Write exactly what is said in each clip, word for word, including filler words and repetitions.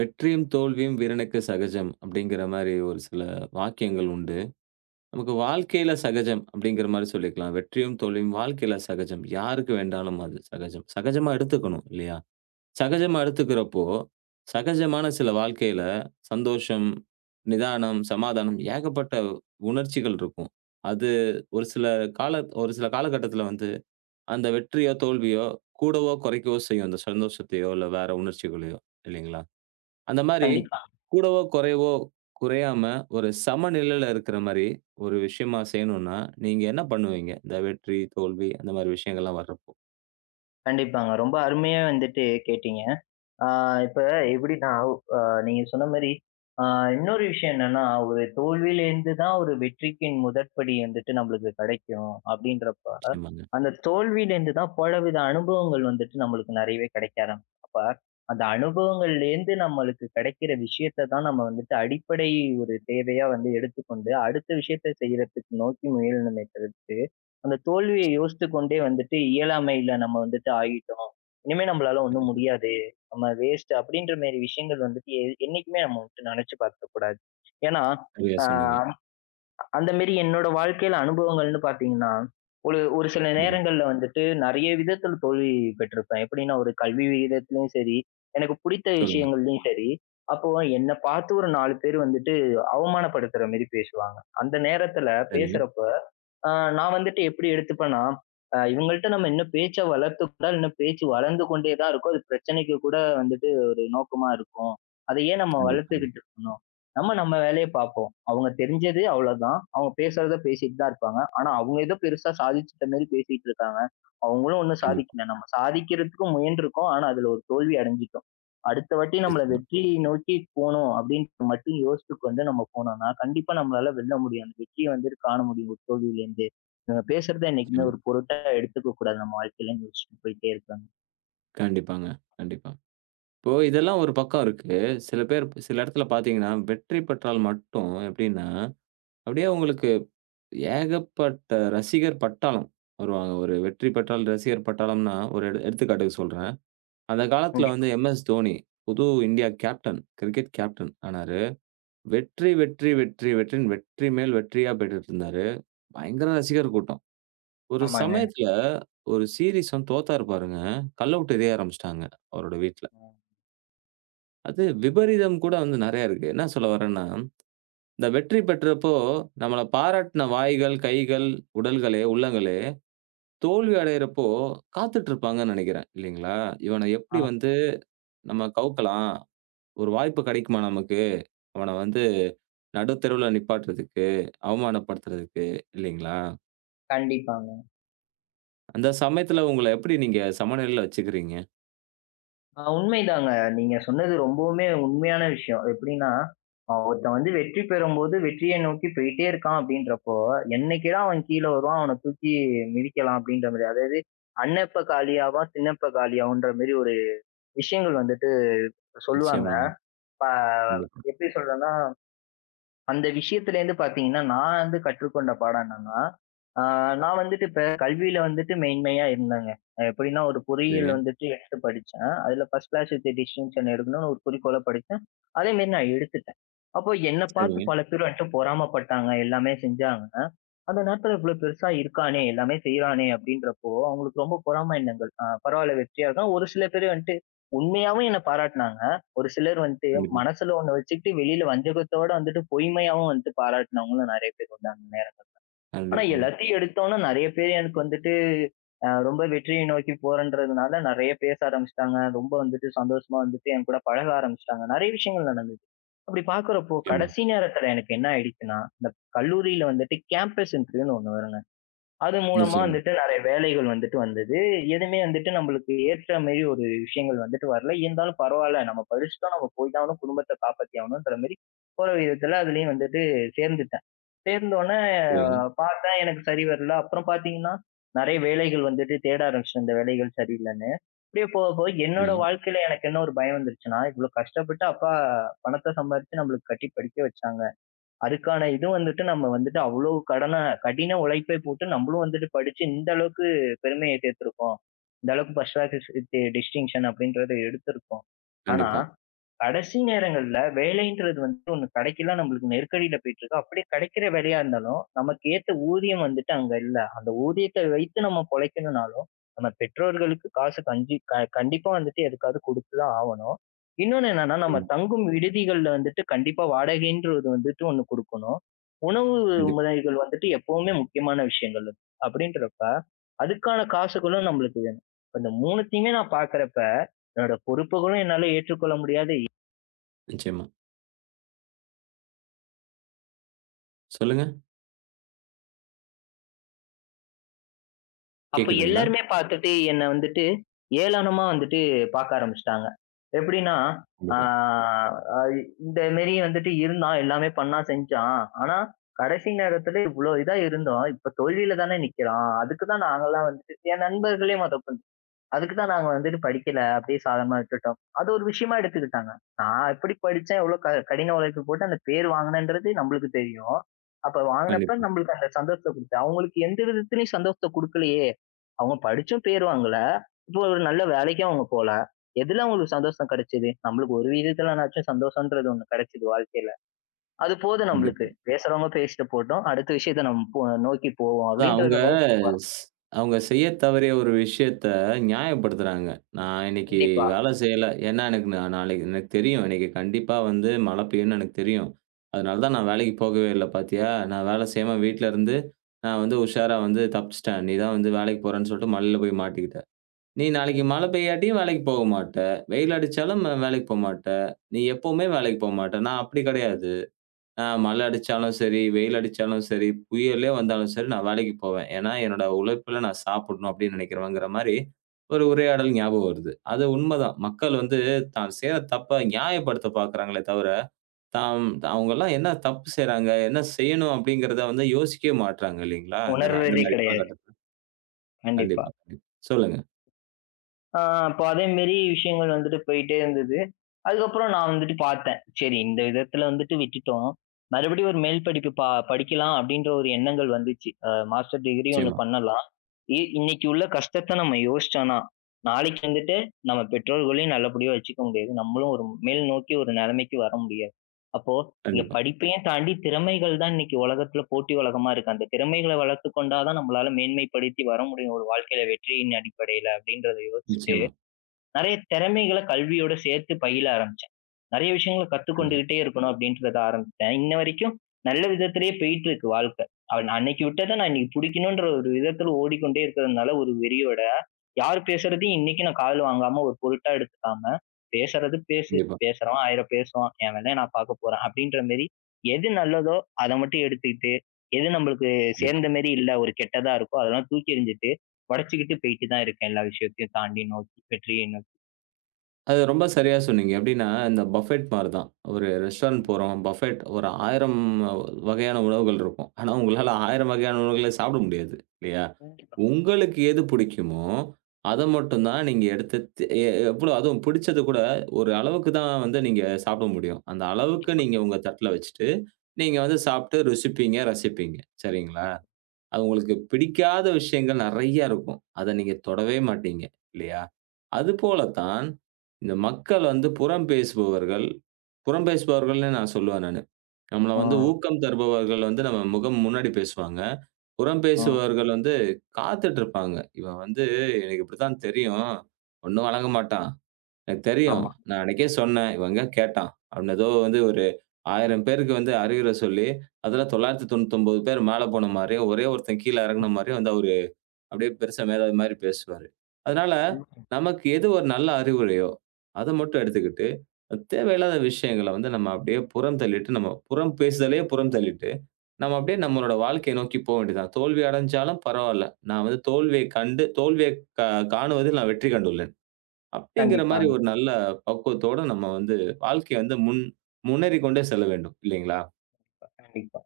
"வெற்றியும், தோல்வியும் வீரனுக்கு சகஜம்" அப்டீங்கிற மாரி ஒரு சில வாக்கியங்கள் உண்டு. நமக்கு வாழ்க்கைல சகஜம் அப்டீங்கிற மாரி சொல்லிக்கலாம். வெற்றியும் தோல்வியும் வாழ்க்கைல சகஜம். யாருக்கு வேண்டாலும் அது சகஜம். சகஜமா எடுத்துக்கணும். இல்லையா? சகஜமா எடுத்துக்கிறப்போ, சகஜமான சில வாழ்க்கைல சந்தோஷம், நிதானம், சமாதானம் ஏகப்பட்ட உணர்ச்சிகள் இருக்கும். அது ஒரு சில கால ஒரு சில காலகட்டத்துல வந்து, அந்த வெற்றியோ, தோல்வியோ, கூடவோ, குறைக்கவோ செய்யும். அந்த சந்தோஷத்தையோ, இல்ல வேற உணர்ச்சிகளயோ, இல்லைங்களா. அந்த மாரி கண்டிப்பா. கூடவோ, குறைவோ குறையாம, ஒரு சமநிலைல இருக்குற மாரி ஒரு விஷயமா செய்யணும்னா, நீங்க என்ன பண்ணுவீங்க? இந்த வெற்றி, தோல்வி அந்த மாரி விஷயங்கள்லாம் வர்றப்போ? கண்டிப்பாங்க. ரொம்ப அருமையா வந்துட்டு கேட்டீங்க. ஆ இப்ப எப்பிடீன்னா? அ நீங்க சொன்ன மாரி ஆ இன்னொரு விஷயம் என்னன்னா, ஒரு தோல்விலேருந்து தான், "ஒரு வெற்றிக்கின் முதற்படி வந்துட்டு நம்பளுக்கு கிடைக்கும்," அப்டீன்றப்ப, நிச்சியமாங்க. அந்த தோல்விலேருந்து தான் பலவித அனுபவங்கள் வந்துட்டு, நம்மளுக்கு நிறையவே கிடைக்க ஆரம்பிக்கும். அப்ப அந்த அனுபவங்கள்லேருந்து நம்மளுக்கு கிடைக்கிற விஷயத்த தான் நம்ம வந்துட்டு, அடிப்படை ஒரு தேவையா வந்து எடுத்துக்கொண்டு, அடுத்த விஷயத்த செய்றதுக்கு நோக்கி முயலனுமே தவிர்த்து, அந்த தோல்விய யோசித்துக் கொண்டே வந்துட்டு இயலாமைல நம்ம வந்துட்டு ஆகிட்டோம். "இனிமே நம்பளால ஒண்ணும் கண்டிப்பா. முடியாது. நம்ம வேஸ்ட்" அப்டீன்ற மேரி விஷயங்கள் வந்துட்டு, எ என்னைக்குமே நம்ம வந்துட்டு நினைச்சு பார்க்கக்கூடாது. ஏன்னா. சரியா, ஆ சொன்னீங்க. அந்த மேரி என்னோட வாழ்க்கைல அனுபவங்கள்ன்னு பார்த்தீங்கன்னா, ஒரு ஒரு சில கண்டிப்பா. நேரங்கள்ல வந்துட்டு நிறைய விதத்தில் தோல்வி பெற்றுருப்பேன். எப்பிடீன்னா ஒரு கல்வி விகிதத்திலேயும் சரி, எனக்கு புடித்த சொல்லுங்க. விஷயங்கள்லயும் சரி அப்போ என்னை பார்த்து ஒரு நாலு பேர் வந்துட்டு அவமானப்படுத்துற மேரி பேசுவாங்க. அந்த நேரத்துல சரி. பேசுறப்போ, நான் வந்துட்டு எப்பிடி எடுத்துப்பேனா, "அ இவங்கள்ட்ட நம்ம இன்னும் பேச்ச வளர்த்து கொண்டால், இன்னும் பேச்சு வளர்ந்து கொண்டே தான் இருக்கும். அது பிரச்சனைக்கு கூட வந்துட்டு, ஒரு நோக்கமா இருக்கும். அது ஏன் நம்ம கண்டிப்பாங்க. வளர்த்துக்கிட்டு இருக்கணும். நம்ம நம்ம வேலைய பாப்போம். அவங்க தெரிஞ்சது அவ்வளோதான். அவங்க பேசுறத பேசிட்டு தான் இருப்பாங்க. ஆனா, அவங்க ஏதோ பெருசா சாதிச்சிட்ட மாரி பேசிட்டு இருக்காங்க. அவங்களும் ஒண்ணும் கண்டிப்பா. சாதிக்கல. நம்ம சாதிக்கிறதுக்கு முயன்றுருக்கோம். ஆனா, அதுல ஒரு தோல்வி அடைஞ்சுட்டோம். அடுத்த வாட்டி நம்மள நிச்சியமா. வெற்றியை நோக்கி போணும் அப்டீன்றது மட்டும் யோசித்து கொண்டு வந்து நம்ம போனோம்னா கண்டிப்பா நம்மளால வெல்ல முடியும். அந்த வெற்றிய வந்துட்டு காண முடியும், ஒரு தோல்விலேருந்தே. இவங்க பேசுறத என்னைக்குமே சரி. ஒரு பொருட்டாவே எடுத்துக்க கூடாது, நம்ம வாழ்க்கைல," யோசிச்சிட்டு போயிட்டே இருப்பேங்க. கண்டிப்பாங்க. கண்டிப்பா. இப்போ இதெல்லாம் ஒரு பக்கம் இருக்கு. சில பேர் ப் சில இடத்தில பார்த்தீங்கன்னா, வெற்றி பெற்றால் மட்டும் எப்பிடின்னா, அப்பிடியே அங்களுக்கு ஏகப்பட்ட ரசிகர் பட்டாளம் வருவாங்க. ஒரு வெற்றி பெற்றால் ரசிகர் பட்டாளம்ன்னா, ஒரு எடு எடுத்துக்காட்டுக்கு சொல்றேன். அந்த காலத்தில [unintelligible] வந்து எம் எஸ் தோனி, புது இந்தியா கேப்டன், கிரிக்கெட் கேப்டன் ஆனாரு. வெற்றி வெற்றி வெற்றி வெற்றியின் வெற்றி மேல் வெற்றியா பெற்றிட்டு இருந்தாரு. பயங்கர ரசிகர் கூட்டம். ஒரு ஆமாங்க. சமயத்தில ஒரு சீரிஸ் வந்து தோத்தாரு, பாருங்க. கல்ல விட்டு எரிய ஆரம்பிச்சிட்டாங்க, அவரோட வீட்ல. ஆ. அது விபரீதம் கூட வந்து நிறைய இருக்கு. என்ன சொல்ல வரேன்னா, இந்த வெற்றி பெற்றப்போ, நம்மள பாராட்டுன வாய்கள், கைகள், உடல்களே, உள்ளங்களே தோல்வி அடையிறப்போ காத்துட்டு இருப்பாங்கன்னு நினைக்கிறேன். இல்லேங்களா! இவன எப்படி ஆ. வந்து நம்ம கவுக்கலாம், ஒரு வாய்ப்பு கிடைக்குமா நமக்கு? அவன வந்து நடுத்தெருவுல நிப்பாட்டுறதுக்கு, அவமானப்படுத்துறதுக்கு. இல்லேங்களா! கண்டிப்பாங்க. அந்த ப சமயத்தில, உங்கள எப்படி நீங்க சமநிலையில வச்சுக்கிறீங்க? ஆ, உண்மைதாங்க. நீங்க சொன்னது ரொம்பவுமே உண்மையான விஷயம். அது எப்பிடின்னா, அ, ஒருத்தன் வந்து வெற்றி பெறும்போது வெற்றிய நோக்கி போயிட்டே இருக்கான் அப்பிடின்றப்போ! என்னைக்கிடா அவன் கீழ வருவான். அவன தூக்கி மிதிக்கலாம், அப்பிடின்றமாரி. அதாவது அண்ணன் எப்ப காலியாவான், திண்ண எப்ப காலியாவுன்றமாரி ஒரு விஷயங்கள் வந்துட்டு சொல்லுவாங்க. நிச்சயமாங்க. இப்ப கண்டிப்பா. எப்பிடி சொல்றன்னா! அந்த விஷயத்திலேருந்து பார்த்தீங்கன்னா, நான் வந்து கற்றுக்கொண்ட பாடம் என்னன்னா? ஆ, நான் வந்துட்டு இப்ப கல்வியில வந்துட்டு மேன்மையா இருந்தேங்க. அ, எப்பிடின்னா, ஒரு பொறியியல் சரிங்க. வந்துட்டு எடுத்து படிச்சேன். அதில ஃபர்ஸ்ட் கிளாஸ் வித் டிஸ்டிங்ஷன் எடுக்கணுன்னு ஒரு குறிக்கோள்ல படிச்சேன். அதேமாரி நான் எடுத்துட்டேன். அப்போ என்ன பார்த்து சரிங்க. பல பேரு என்ட்ட பொறாம பட்டாங்க. எல்லாமே செஞ்சாங்க. அந்த நேரத்தில இவ்ளோ பெருசா இருக்கானே! எல்லாமே செய்றானே! அப்பிடின்றப்போ, அவுங்களுக்கு ரொம்ப பொறாமை எண்ணங்கள். ஆ, பரவால்ல. வெற்றி ஆள் தான். ஒரு சில பேரு வந்துட்டு உண்மையாவும் என்ன பாராட்னாங்க. ஒரு சிலர் வந்ட்டு ம்ஹ்ம். மனசில ஒண்ணு வச்சுக்கிட்டு வெளில வஞ்சகத்தோட வந்துட்டு பொய்மையாவும் வந்துட்டு பாராட்டுனவுங்களும் நிறைய பேர் வந்தாங்க [unintelligible] ஆனா, கண்டிப்பாங்க. எல்லாத்தையும் எடுத்தோன்னா, நிறைய பேரு எனக்கு வந்துட்டு அ, ரொம்ப வெற்றிய நோக்கி போறன்றதுனால நிறைய பேச ஆரம்பிச்சுட்டாங்க. ரொம்ப வந்துட்டு சந்தோஷமா வந்துட்டு என்கூட பழக ஆரம்பிச்சுட்டாங்க. நிறைய விஷயங்கள் நடந்தது. அப்பிடி பார்க்கிறப்போ, நிச்சயமா. கடைசி நேரத்தில எனக்கு என்ன ஆயிடுச்சுன்னா, இந்த கல்லூரில வந்துட்டு கேம்பஸ் இன்டர்வியூன்னு ஒண்ணு வருங்க. அது மூலமா நிச்சயமா. வந்துட்டு நிறைய வேலைகள் வந்துட்டு வந்தது. எதுமே வந்துட்டு நம்மளுக்கு ஏற்றமாரி ஒரு விஷயங்கள் வந்துட்டு வரல. இருந்தாலும் பரவால்ல, நம்ம படிச்சிட்டோம். நம்ம போய் தான் ஆகணும். குடும்பத்த காப்பாத்தி ஆகணுன்ற மாரி போற விதத்தில அதிலேயும் வந்துட்டு சேர்ந்துட்டேன். சேர்ந்தவுனே சரிங்க. பார்த்தேன், எனக்கு சரி வரல. அப்புறம் பார்த்தீங்கன்னா, நிறைய வேலைகள் வந்துட்டு தேட ஆரம்பிச்சுட்டேன், இந்த வேலைகள் சரியில்லன்னு. அப்பிடியே போக, போக என்னோட சரிங்க. வாழ்க்கையில எனக்கு என்ன ஒரு பயம் வந்துருச்சுன்னா, இவ்ளோ கஷ்டப்பட்டு அப்பா பணத்த சம்பாரிச்சு நம்மளுக்கு கட்டி படிக்க வச்சாங்க. அதுக்கான இது வந்துட்டு நம்ம வந்துட்டு அவ்ளோ கடன, கடின உழைப்பை போட்டு நம்மளும் வந்துட்டு படிச்சு இந்த அளவுக்கு பெருமைய சேர்த்துருக்கோம். இந்த அளவுக்கு ஃபர்ஸ்ட் கிளாஸ் வித் டிஸ்டிங்ஷன் அப்பிடின்றத எடுத்திருக்கோம். ஆனா, கண்டிப்பா. கடைசி நேரங்கள்ல வேலைன்றது வந்து ஒண்ணு கிடைக்கல. நம்மளுக்கு நெருக்கடில போயிட்டிருக்கு. அப்பிடியே கிடைக்கிற வேலையா இருந்தாலும், நமக்கு ஏத்த ஊதியம் வந்துட்டு அங்க இல்ல. அந்த ஊதியத்த வைத்து நம்ம பொழைக்கணுனாலும், நம்ம பெற்றோர்களுக்கு காசு, கஞ்சி க கண்டிப்பா வந்துட்டு எதுக்காவது கொடுத்துதான் ஆவணும். இன்னொன்னு என்னன்னா, நம்ம ம். தங்கும் விடுதிகள்ல வந்துட்டு கண்டிப்பா வாடகைன்ற ஒண்ணு வந்துட்டு ஒண்ணு கொடுக்கணும். உணவு கண்டிப்பா. முறைகள் வந்துட்டு எப்பவுமே முக்கியமான விஷயங்கள். அப்பிடின்றப்ப, அதுக்கான காசுகளும் நம்மளுக்கு வேணும். இந்த மூனுத்தையுமே நான் பார்க்கிறப்ப, என்னுடைய பொறுப்புகளும் என்னால ஏற்றுக்கொள்ள முடியாது. இ நிச்சயமா. சொல்லுங்க. அப்ப கேக்குதுங்களா? எல்லாருமே பார்த்துட்டு என்ன வந்துட்டு, ஏளனமா வந்துட்டு பார்க்க ஆரம்பிச்சுட்டாங்க. எப்படின்னா, ஆ கண்டிப்பா. ஐ இந்தமேரி வந்துட்டு இருந்தான், எல்லாமே பண்ணான், செஞ்சான். ஆனா கடைசி நேரத்தில இவ்ளோ இதா இருந்தோம், இப்போ தோல்வியில தானே நிக்கிறான். அதுக்கு தான் நாங்கலாம் வந்து என் நண்பர்களே. [unintelligible] அதுக்கு தான் நாங்க வந்துட்டு படிக்கல அப்படியே சாதாரணமா விட்டுட்டோம். அது ஒரு விஷயமா எடுத்துக்கிட்டாங்க. நான் எப்படி படிச்சேன்? எவ்ளோ க கடின உழைப்பு போட்டு அந்த பேர் வாங்கினேன்றது? நம்மளுக்கு தெரியும். அப்ப வாங்கினப்போ கண்டிப்பா. நம்மளுக்கு அந்த சந்தோஷத்தைகொடுத்து அவங்களுக்கு எந்த விதத்திலயும் சந்தோஷத்தை கொடுக்கலையே? அவங்க படிச்சும் பேர் வாங்கல. இப்போ ஒரு நல்ல வேலைக்கும் அவங்க போல. எதில அவங்களுக்கு சந்தோஷம் கிடைச்சது? நம்மளுக்கு ஒரு விதத்துலனாச்சும் சந்தோஷம்ன்றது ஒண்ணு கிடைச்சிது வாழ்க்கையில. அது போதும் நம்மளுக்கு, கண்டிப்பா. பேசுறவங்க பேசிட்டு போட்டும். அடுத்த விஷயத்த நம் போ நோக்கி போவோம் அதான் அவங்க அப்படின்றத நோக்கி போறான் ஸ் அவங்க செய்ய தவறிய ஒரு விஷயத்த நியாயப்படுத்துறாங்க. நான் இன்னைக்கு கண்டிப்பா. வேலை செய்யல. ஏன்னா எனக்கு நா நாளைக்கு எனக்கு தெரியும் இன்னைக்கு கண்டிப்பாவந்து மழை பெய்யும்னு எனக்கு தெரியும். அதனால தான் நான் வேலைக்குப் போகவே இல்ல, பார்த்தியா! நான் வேலை செய்யாம வீட்ல இருந்து நான் வந்து உஷாரா வந்து தப்பிச்சுட்டேன். நீ தான் வந்து வேலைக்குப் போறேன்னு சொல்லிட்டு மலையில போய் மாட்டிக்கிட்ட. நீ நாளைக்கு கண்டி மழை பெய்யாட்டியும் வேலைக்கு போமாட்ட. வெயில் அடிச்சாலும் வேலைக்கு போகமாட்ட. நீ எப்பவுமே வேலைக்கு போகமாட்டா. நான் அப்படி கிடையாது. ஆ மழை அடிச்சாலும் சரி, வெயில் அடிச்சாலும் சரி, புயலே வந்தாலும் சரி நான் வேலைக்கு போவேன். ஏன்னா, என்னுடைய உழைப்பில நான் சாப்பிடணும் அப்படின்னு நினைக்கிறவங்கற மாரி ஒரு உரையாடல் ஞாபகம் வருது. அது உண்மதான். மக்கள் வந்து தான் செய்ற தப்ப நியாயப்படுத்தப் பாக்கிறாங்களே தவிர, தாம் அவங்க எல்லாம் என்ன தப்பு செய்யறாங்க, என்ன செய்யணும் அப்படிங்கிறதை வந்து யோசிக்கவே மாட்டேங்கிறாங்க இல்லைங்களா? இந்த நா இந்த உணர்வதே மாரி கிடையாது. காலகட்டத்தில. கண்டிப்பா. கண்டிப்பா, கண்டி சொல்லுங்க. ஆ, இப்போ அதேமேரி விஷயங்கள் வந்துட்டு போய்ட்டே இருந்தது. அதுக்கப்புறம் நான் வந்துட்டு பார்த்தேன். சரி இந்த விதத்தில வந்துட்டு விட்டுட்டோம். மறுபடியும் ஒரு மேல் படிப்பு ப படிக்கலாம் அப்படின்ற ஒரு எண்ணங்கள் வந்துச்சு. அ மாஸ்டர் டிகிரி ஒண்ணு நிச்சயமா. பண்ணலாம். இன்னைக்கு உள்ள கஷ்டத்தை நாம் யோசிச்சோம்ன்னா, நாளைக்கு வந்துட்டு நம்ம பெற்றோர்களையும் நல்லபடியா வச்சுக்க முடியாது. நம்மளும் ஒரு மேல்நோக்கி ஒரு நிலைமைக்கு வர முடியாது. அப்போ இந்த கண்டிப்பா. படிப்பையும் தாண்டி திறமைகள் தான் இன்னைக்கு உலகத்தில போட்டி உலகமா இருக்கு. அந்த திறமைகளை வளர்த்துக்கொண்டா தான் நம்மளால மேன்மைப்படுத்தி வர முடியும். ஒரு வாழ்க்கையில வெற்றியின் அடிப்படையில அப்படின்றத யோசிச்சிட்டு, நிச்சயமா. நிறையா திறமைகளை கல்வியோடு சேர்த்து பயில ஆரம்பிச்சேன். நிறைய விஷயங்களை கண்டிப் கத்துக்கொண்டுகிட்டே இருக்கணும் அப்படின்றத ஆரம்பிச்சுட்டேன். இன்ன வரைக்கும் நல்ல விதத்திலேயே பேயிட்டு இருக்கு வாழ்க்கை. நா அன்னைக்கு விட்டத நான் இன்னைக்கு பிடிக்கணுன்ற ஒரு விதத்தில ஓடிக்கொண்டே இருக்கிறதுனால, ஒரு வெறியோட யார் பேசுறதையும் இன்னைக்கு நான் காதுல வாங்காம, ஒரு பொருட்டா எடுத்துக்காம பேசுறது பேசு கண்டிப்பா. பேசுறவன் ஆயிரம் பேசுவான். என் வேலைய நான் பார்க்கபோறேன் அப்படின்ற மாரி, எது நல்லதோ அத மட்டும் எடுத்துக்கிட்டு, எது நம்மளுக்கு கண்டிப்பா. சேர்ந்த மாதிரி இல்ல ஒரு கெட்டதா இருக்கோ, அதெல்லாம் தூக்கி எறிஞ்சிட்டு உடச்சுக்கிட்டு போயிட்டு தான் இருக்கேன். எல்லா விஷயத்தையும் தாண்டி நோக்கி வெற்றியை நோக்கி. அது ரொம்ப சரியா சொன்னீங்க. எப்டீன்னா, இந்த பஃபெட் மாரி தான். ஒரு ரெஸ்டாரண்ட் ம். போறோம், பஃபெட் ஒரு ஆயிரம் வகையான உணவுகள் இருக்கும். ஆனா, உங்களால ஆயிரம் வகையான உணவுகள சாப்பிட முடியாது இல்லயா, கண்டிப்பா. உங்களுக்கு எது பிடிக்குமோ, அத மட்டும் தான் நீங்க எடுத்து தே எ எ எவ்வளோ அதுவும் பிடிச்சத கூட ஒரு அளவுக்கு தான் வந்து நீங்க சாப்பிட முடியும். அந்த அளவுக்கு கண்டிப்பா. நீங்க உங்க தட்ல வச்சிட்டு நீங்க வந்து சாப்பிட்டு ருசிப்பீங்க, ரசிப்பீங்க. சரிங்களா. அது உங்களுக்கு பிடிக்காத விஷயங்கள் நெறைய இருக்கும். அத நீங்க தொடவே மாட்டீங்க இல்லயா? அதுபோல தான், இந்த மக்கள் வந்து புறம் பேசுபவர்கள் புறம் பேசுபவர்கள்னு நான் சொல்லுவேன் நானு. நம்பள வந்து அ. ஊக்கம் தருபவர்கள் வந்து நம்ம முகம் முன்னாடி பேசுவாங்க. புறம் ஆ. பேசுபவர்கள் வந்து காத்துக்கிட்டு இருப்பாங்க. "இவன் வந்து எனக்கு இப்படித்தான் தெரியும். ஒண்ணும் வேளங்க மாட்டான். எனக்கு தெரியும். ஆமா. நான் அன்னைக்கே சொன்னேன். இவன் எங்க கேட்டான்." அவன் ஏதோ வந்து ஒரு ஆயிரம் பேருக்கு வந்து அறிவுரை சொல்லி, அதுல தொள்ளாயிரத்தி தொண்ணூத்தி ஒன்பது பேர் மேல போன மாதிரியும், ஒரே ஒருத்தன் கீழ இறங்குன மாதிரியும் வந்து அவர் அப்படியே பெரிசா மேதாவி மாரி பேசுவாரு. அதுனால, [unintelligible] நமக்கு எது ஒரு நல்ல அறிவுரையோ, அத மட்டும் எடுத்துக்கிட்டு, தேவையில்லாத விஷயங்கள்ல வந்து நம்ப அப்படியே புறம் தள்ளிட்டு, நம்ம புறம் பேசுதலையே புறம் தள்ளிட்டு, நம்ப அப்படியே நம்முடைய வாழ்க்கையை நோக்கி போக வேண்டியது தான். "தோல்வி அடைந்தாலும் பரவாயில்ல. நான் வந்து தோல்வியைக் கண்டு தோல்வியைக் காணுவதில் நான் வெற்றி கண்டுள்ளேன்." அப்டீன்ற மாரி கண்டிப்பாங்க. ஒரு நல்ல பக்குவத்தோடு நம்ம வந்து வாழ்க்கைய வந்து முன் முன்னேறிக் கொண்டே செல்ல வேண்டும். இல்லங்களா? அ. கண்டிப்பா.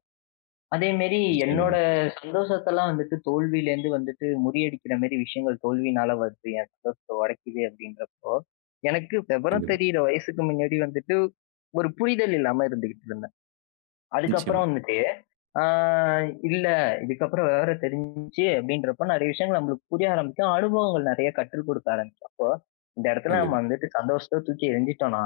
அதேமாரி என்னோட நிச்சயமாங்க. சந்தோஷத்தெல்லாம் வந்துட்டு தோல்வியில இருந்து வந்துட்டு முறியடிக்கிறமாரி விஷயங்கள் தோல்வியினால வருது. என் சந்தோஷத்த உடைக்குது அப்பிடிங்கிறப்போ எனக்கு விவரம் கண்டிப்பா. தெரியிற வயசுக்கு மின்னாடி வந்துட்டு ஒரு புரிதல் இல்லாம இருந்துகிட்டு இருந்தேன். நிச்சயமா. அதுக்கப்புறம் வந்துட்டு ஆ இல்ல இதுக்கப்பறம் விவரம் தெரிஞ்சி அப்பிடின்றப்போ நிறைய விஷயங்கள் நம்மளுக்கு புரிய ஆரம்பிக்கும். அனுபவங்கள் நிறைய கற்றுக் கொடுக்க ஆரம்பிக்கறப்போ இந்த இடத்துல நம்ம கண்டிப்பா. வந்துட்டு சந்தோஷத்த தூக்கி எறிஞ்சுட்டோன்னா,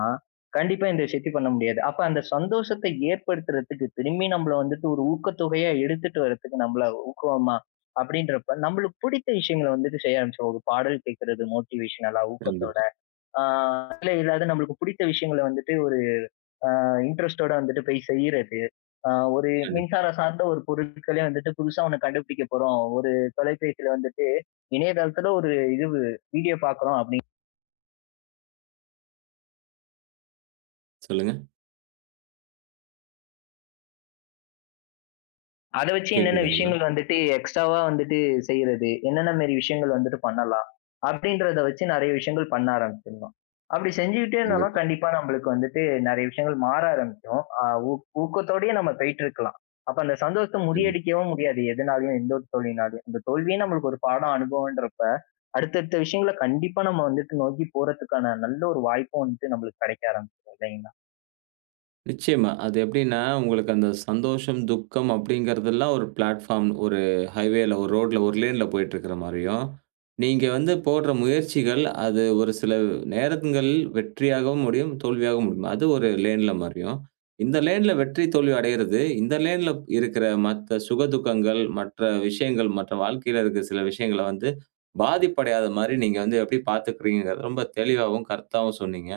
கண்டிப்பா இந்த விஷயத்தையும் பண்ண முடியாது. அப்ப அந்த சந்தோஷத்தை ஏற்படுத்துறதுக்கு திரும்பியும் நம்மள வந்துட்டு ஒரு ஊக்கத்தொகையா எடுத்துட்டு வரதுக்கு நம்மள ஊக்குவோமா அப்படின்றப்ப நம்மளுக்கு பிடித்த விஷயங்கள வந்துட்டு செய்ய ஆரம்பிச்சோம். ஒரு பாடல் கேட்கிறது மோட்டிவேஷன்லா ஊக்கத்தோட. கண்டிப்பா. ஆ. இல்ல இல்லாத நம்மளுக்கு பிடித்த விஷயங்கள வந்துட்டு ஒரு ஆ, இன்ட்ரெஸ்ட்டோட வந்துட்டு போய் செய்றது, ஆ, ஒரு கண்டிப்பா. மின்சாரம் சார்ந்த ஒரு பொருட்களே வந்துட்டு புதுசா ஒண்ணு கண்டுபிடிக்கப் போறோம். ஒரு தொலைபேசியில வந்துட்டு இணையதளத்தில ஒரு இதுவு வீடியோ பார்க்கிறோம் அப்பிடின் சொல்லுங்க. அத வச்சு என்னென்ன கேக்குதுங்களா? விஷயங்கள் வந்துட்டு எக்ஸ்ட்ராவா வந்துட்டு செய்றது. என்னென்ன மாரி விஷயங்கள் வந்துட்டு பண்ணலாம். அப்பிடின்றத வச்சு நிறைய விஷயங்கள் பண்ண ஆரம்பிச்சிர்லாம். அப்படி செஞ்சுகிட்டே இருந்தோன்னா, கண்டிப்பா. கண்டிப்பா நம்மளுக்கு வந்துட்டு நிறைய விஷயங்கள் மாற ஆரம்பிக்கும். அ, ஊக் ஊக்கத்தோடயே நம்ம பேயிட்டு இருக்கலாம். அப்ப அந்த சந்தோஷத்த கண்டிப்பா. முறியடிக்கவும் முடியாது எதுனாலயும், எந்த ஒரு தோல்வியினாலயும். அந்த தோல்வியே நம்மளுக்கு ஒரு பாடம் அனுபவம்ன்றப்ப, அடுத்த, அடுத்த விஷயங்கள்ல கண்டிப்பா நம்ம வந்துட்டு நோக்கி போறதுக்கான நல்ல ஒரு வாய்ப்ப வந்துட்டு நம்மளுக்கு கிடைக்க ஆரம்பிச்சுரும், இல்லேங்களா! நிச்சயமா. அது எப்படின்னா உங்களுக்கு அந்த சந்தோஷம், துக்கம் அப்படிங்கிறதுலாம் ஒரு பிளாட்பார்ம். ஒரு ஹைவே, ஒரு ரோட்டில, ஒரு லேன்ல போய்ட்டு இருக்கிற மாதிரியும், நீங்க வந்து [unintelligible] போடுற முயற்சிகள் அது ஒரு சில நேரங்கள்ல வெற்றியாவும் முடியும், தோல்வியாவும் முடியும். அது ஒரு லேன்ல மாதிரியும், இந்த லேன்ல வெற்றி, தோல்வி அடைவது இந்த லேன்ல இருக்கிற மற்ற சுக துக்கங்கள், மற்ற விஷயங்கள் மற்ற வாழ்க்கையில இருக்கற சில விஷயங்கள வந்து பாதிப்பு அடையாத மாதிரி நீங்க வந்து எப்படி பாத்துக்கிறீங்க? என்பதை ரொம்ப தெளிவாவும், கருத்தாவும் சொன்னீங்க.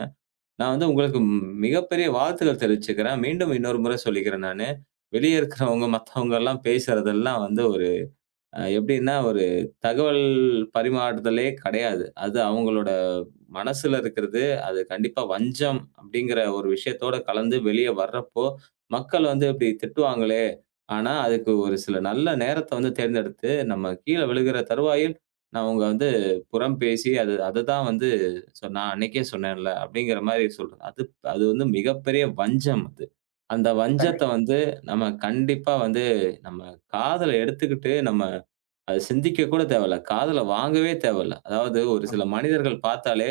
நான் வந்து உங்களுக்கு ம் மிகப்பெரிய வாழ்த்துக்கள் தெரிவிச்சுக்கறேன். மீண்டும் இன்னொரு முறை சொல்லிக்கிறேன் நானு. வெளியில இருக்கிறவங்க, மத்தவங்க எல்லாம் பேசுறது எல்லாம் வந்து ஒரு எப்படின்னா, ஒரு தகவல் பரிமாறுதலே கிடையாது. அது அவங்களோட மனசுல இருக்கிறது, அது கண்டிப்பா வஞ்சம் அப்படிங்கிற ஒரு விஷயத்தோட கலந்து வெளியே வர்றபோது, மக்கள் வந்து இப்படி திட்டுவாங்களே, ஆனா, அதுக்கு ஒரு சில நல்ல நேரத்தை வந்து தேர்ந்தெடுத்து, நம்ம கீழே விழுகிற தருவாயில். அவங்க வந்து புறம் பேசி, "அதுதான் வந்து நான் அன்றைக்கே சொன்னேன்ல." அப்படிங்கற மாரி சொல்றேன். அது அது வந்து மிகப்பெரிய வஞ்சம் அது. அந்த கண்டிப்பா. வஞ்சத்தை வந்து நம்ம கண்டிப்பா வந்து நம்ப காதுல எடுத்துட்டு நம்ம அதை சிந்திக்க கூட தேவையில்ல. காதில வாங்கவே தேவையில்ல. அதாவது ஒரு ஆமா. சில மனிதர்கள் பார்த்தாலே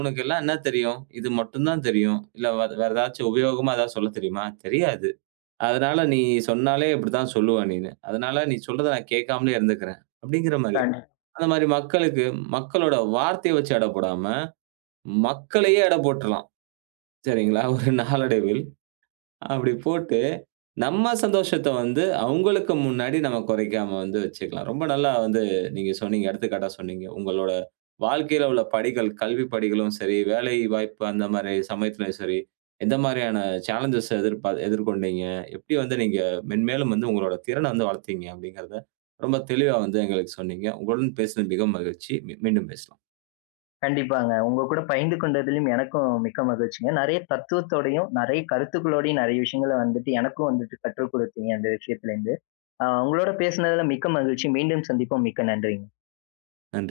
"உனக்கெல்லாம் என்ன தெரியும்? இது மட்டும் தான் தெரியும். இல்ல வேற ஏதாச்சி உபயோகமா ஏதாச்சி சொல்ல தெரியுமா? தெரியாது. அதனால நீ சொன்னாலே இப்படித்தான் சொல்லுவ நீன்னு. அதனால நீ சொல்றதை நான் கேட்காமலே இருந்துக்கறேன்." அப்படிங்கிற மாரி. [unintelligible] அந்த மாதிரி மக்களுக்கு மக்களோட வார்த்தையை வச்சு எடை போடாம, மக்களையே எடை போட்ருலாம். சரிங்களா, ஆமாங்க. ஒரு நாளடைவில. அப்படி போட்டு நம் சந்தோஷத்தை வந்து அவங்களுக்கு முன்னாடி நாம குறைக்காம வந்து வச்சுக்கலாம். ரொம்ப நல்லா வந்து நீங்க சொன்னீங்க, எடுத்துக்காட்டா சொன்னீங்க. உங்களுடைய வாழ்க்கையில உள்ள படிகள், கல்வி படிகளும் சரி, வேலை வாய்ப்பு அந்த மாரி சமயத்திலும் சரி, எந்த மாதிரியான சாலன்ஜ் எதிர் எதிர்கொண்டீங்க. எப்படி வந்து நீங்க மென்மேலும் வந்து உங்களுடைய திறனை வந்து வளர்த்தீங்க அப்படிங்கிறதை ரொம்ப தெளிவா வந்து எங்களுக்கு சொன்னீங்க. உங்களுடன் பேசினது மிகவும் மகிழ்ச்சி. மீண்டும் பேசலாம். கண்டிப்பாங்க. உங்க கூட பகிர்ந்து கொண்டதிலும் எனக்கும் மிக்க மகிழ்ச்சிங்க. நெறைய தத்துவத்தோடையும், நெறைய கருத்துக்களோடையும், நெறைய விஷயங்கள்ல வந்துட்டு எனக்கும் வந்துட்டு கற்று கொடுத்தீங்க. அந்த விஷயத்தில இருந்து அ உங்களோடு பேசியதில் மிக்க மகிழ்ச்சி. மீண்டும் சந்திப்போம். மிக்க நன்றி. நன்றி.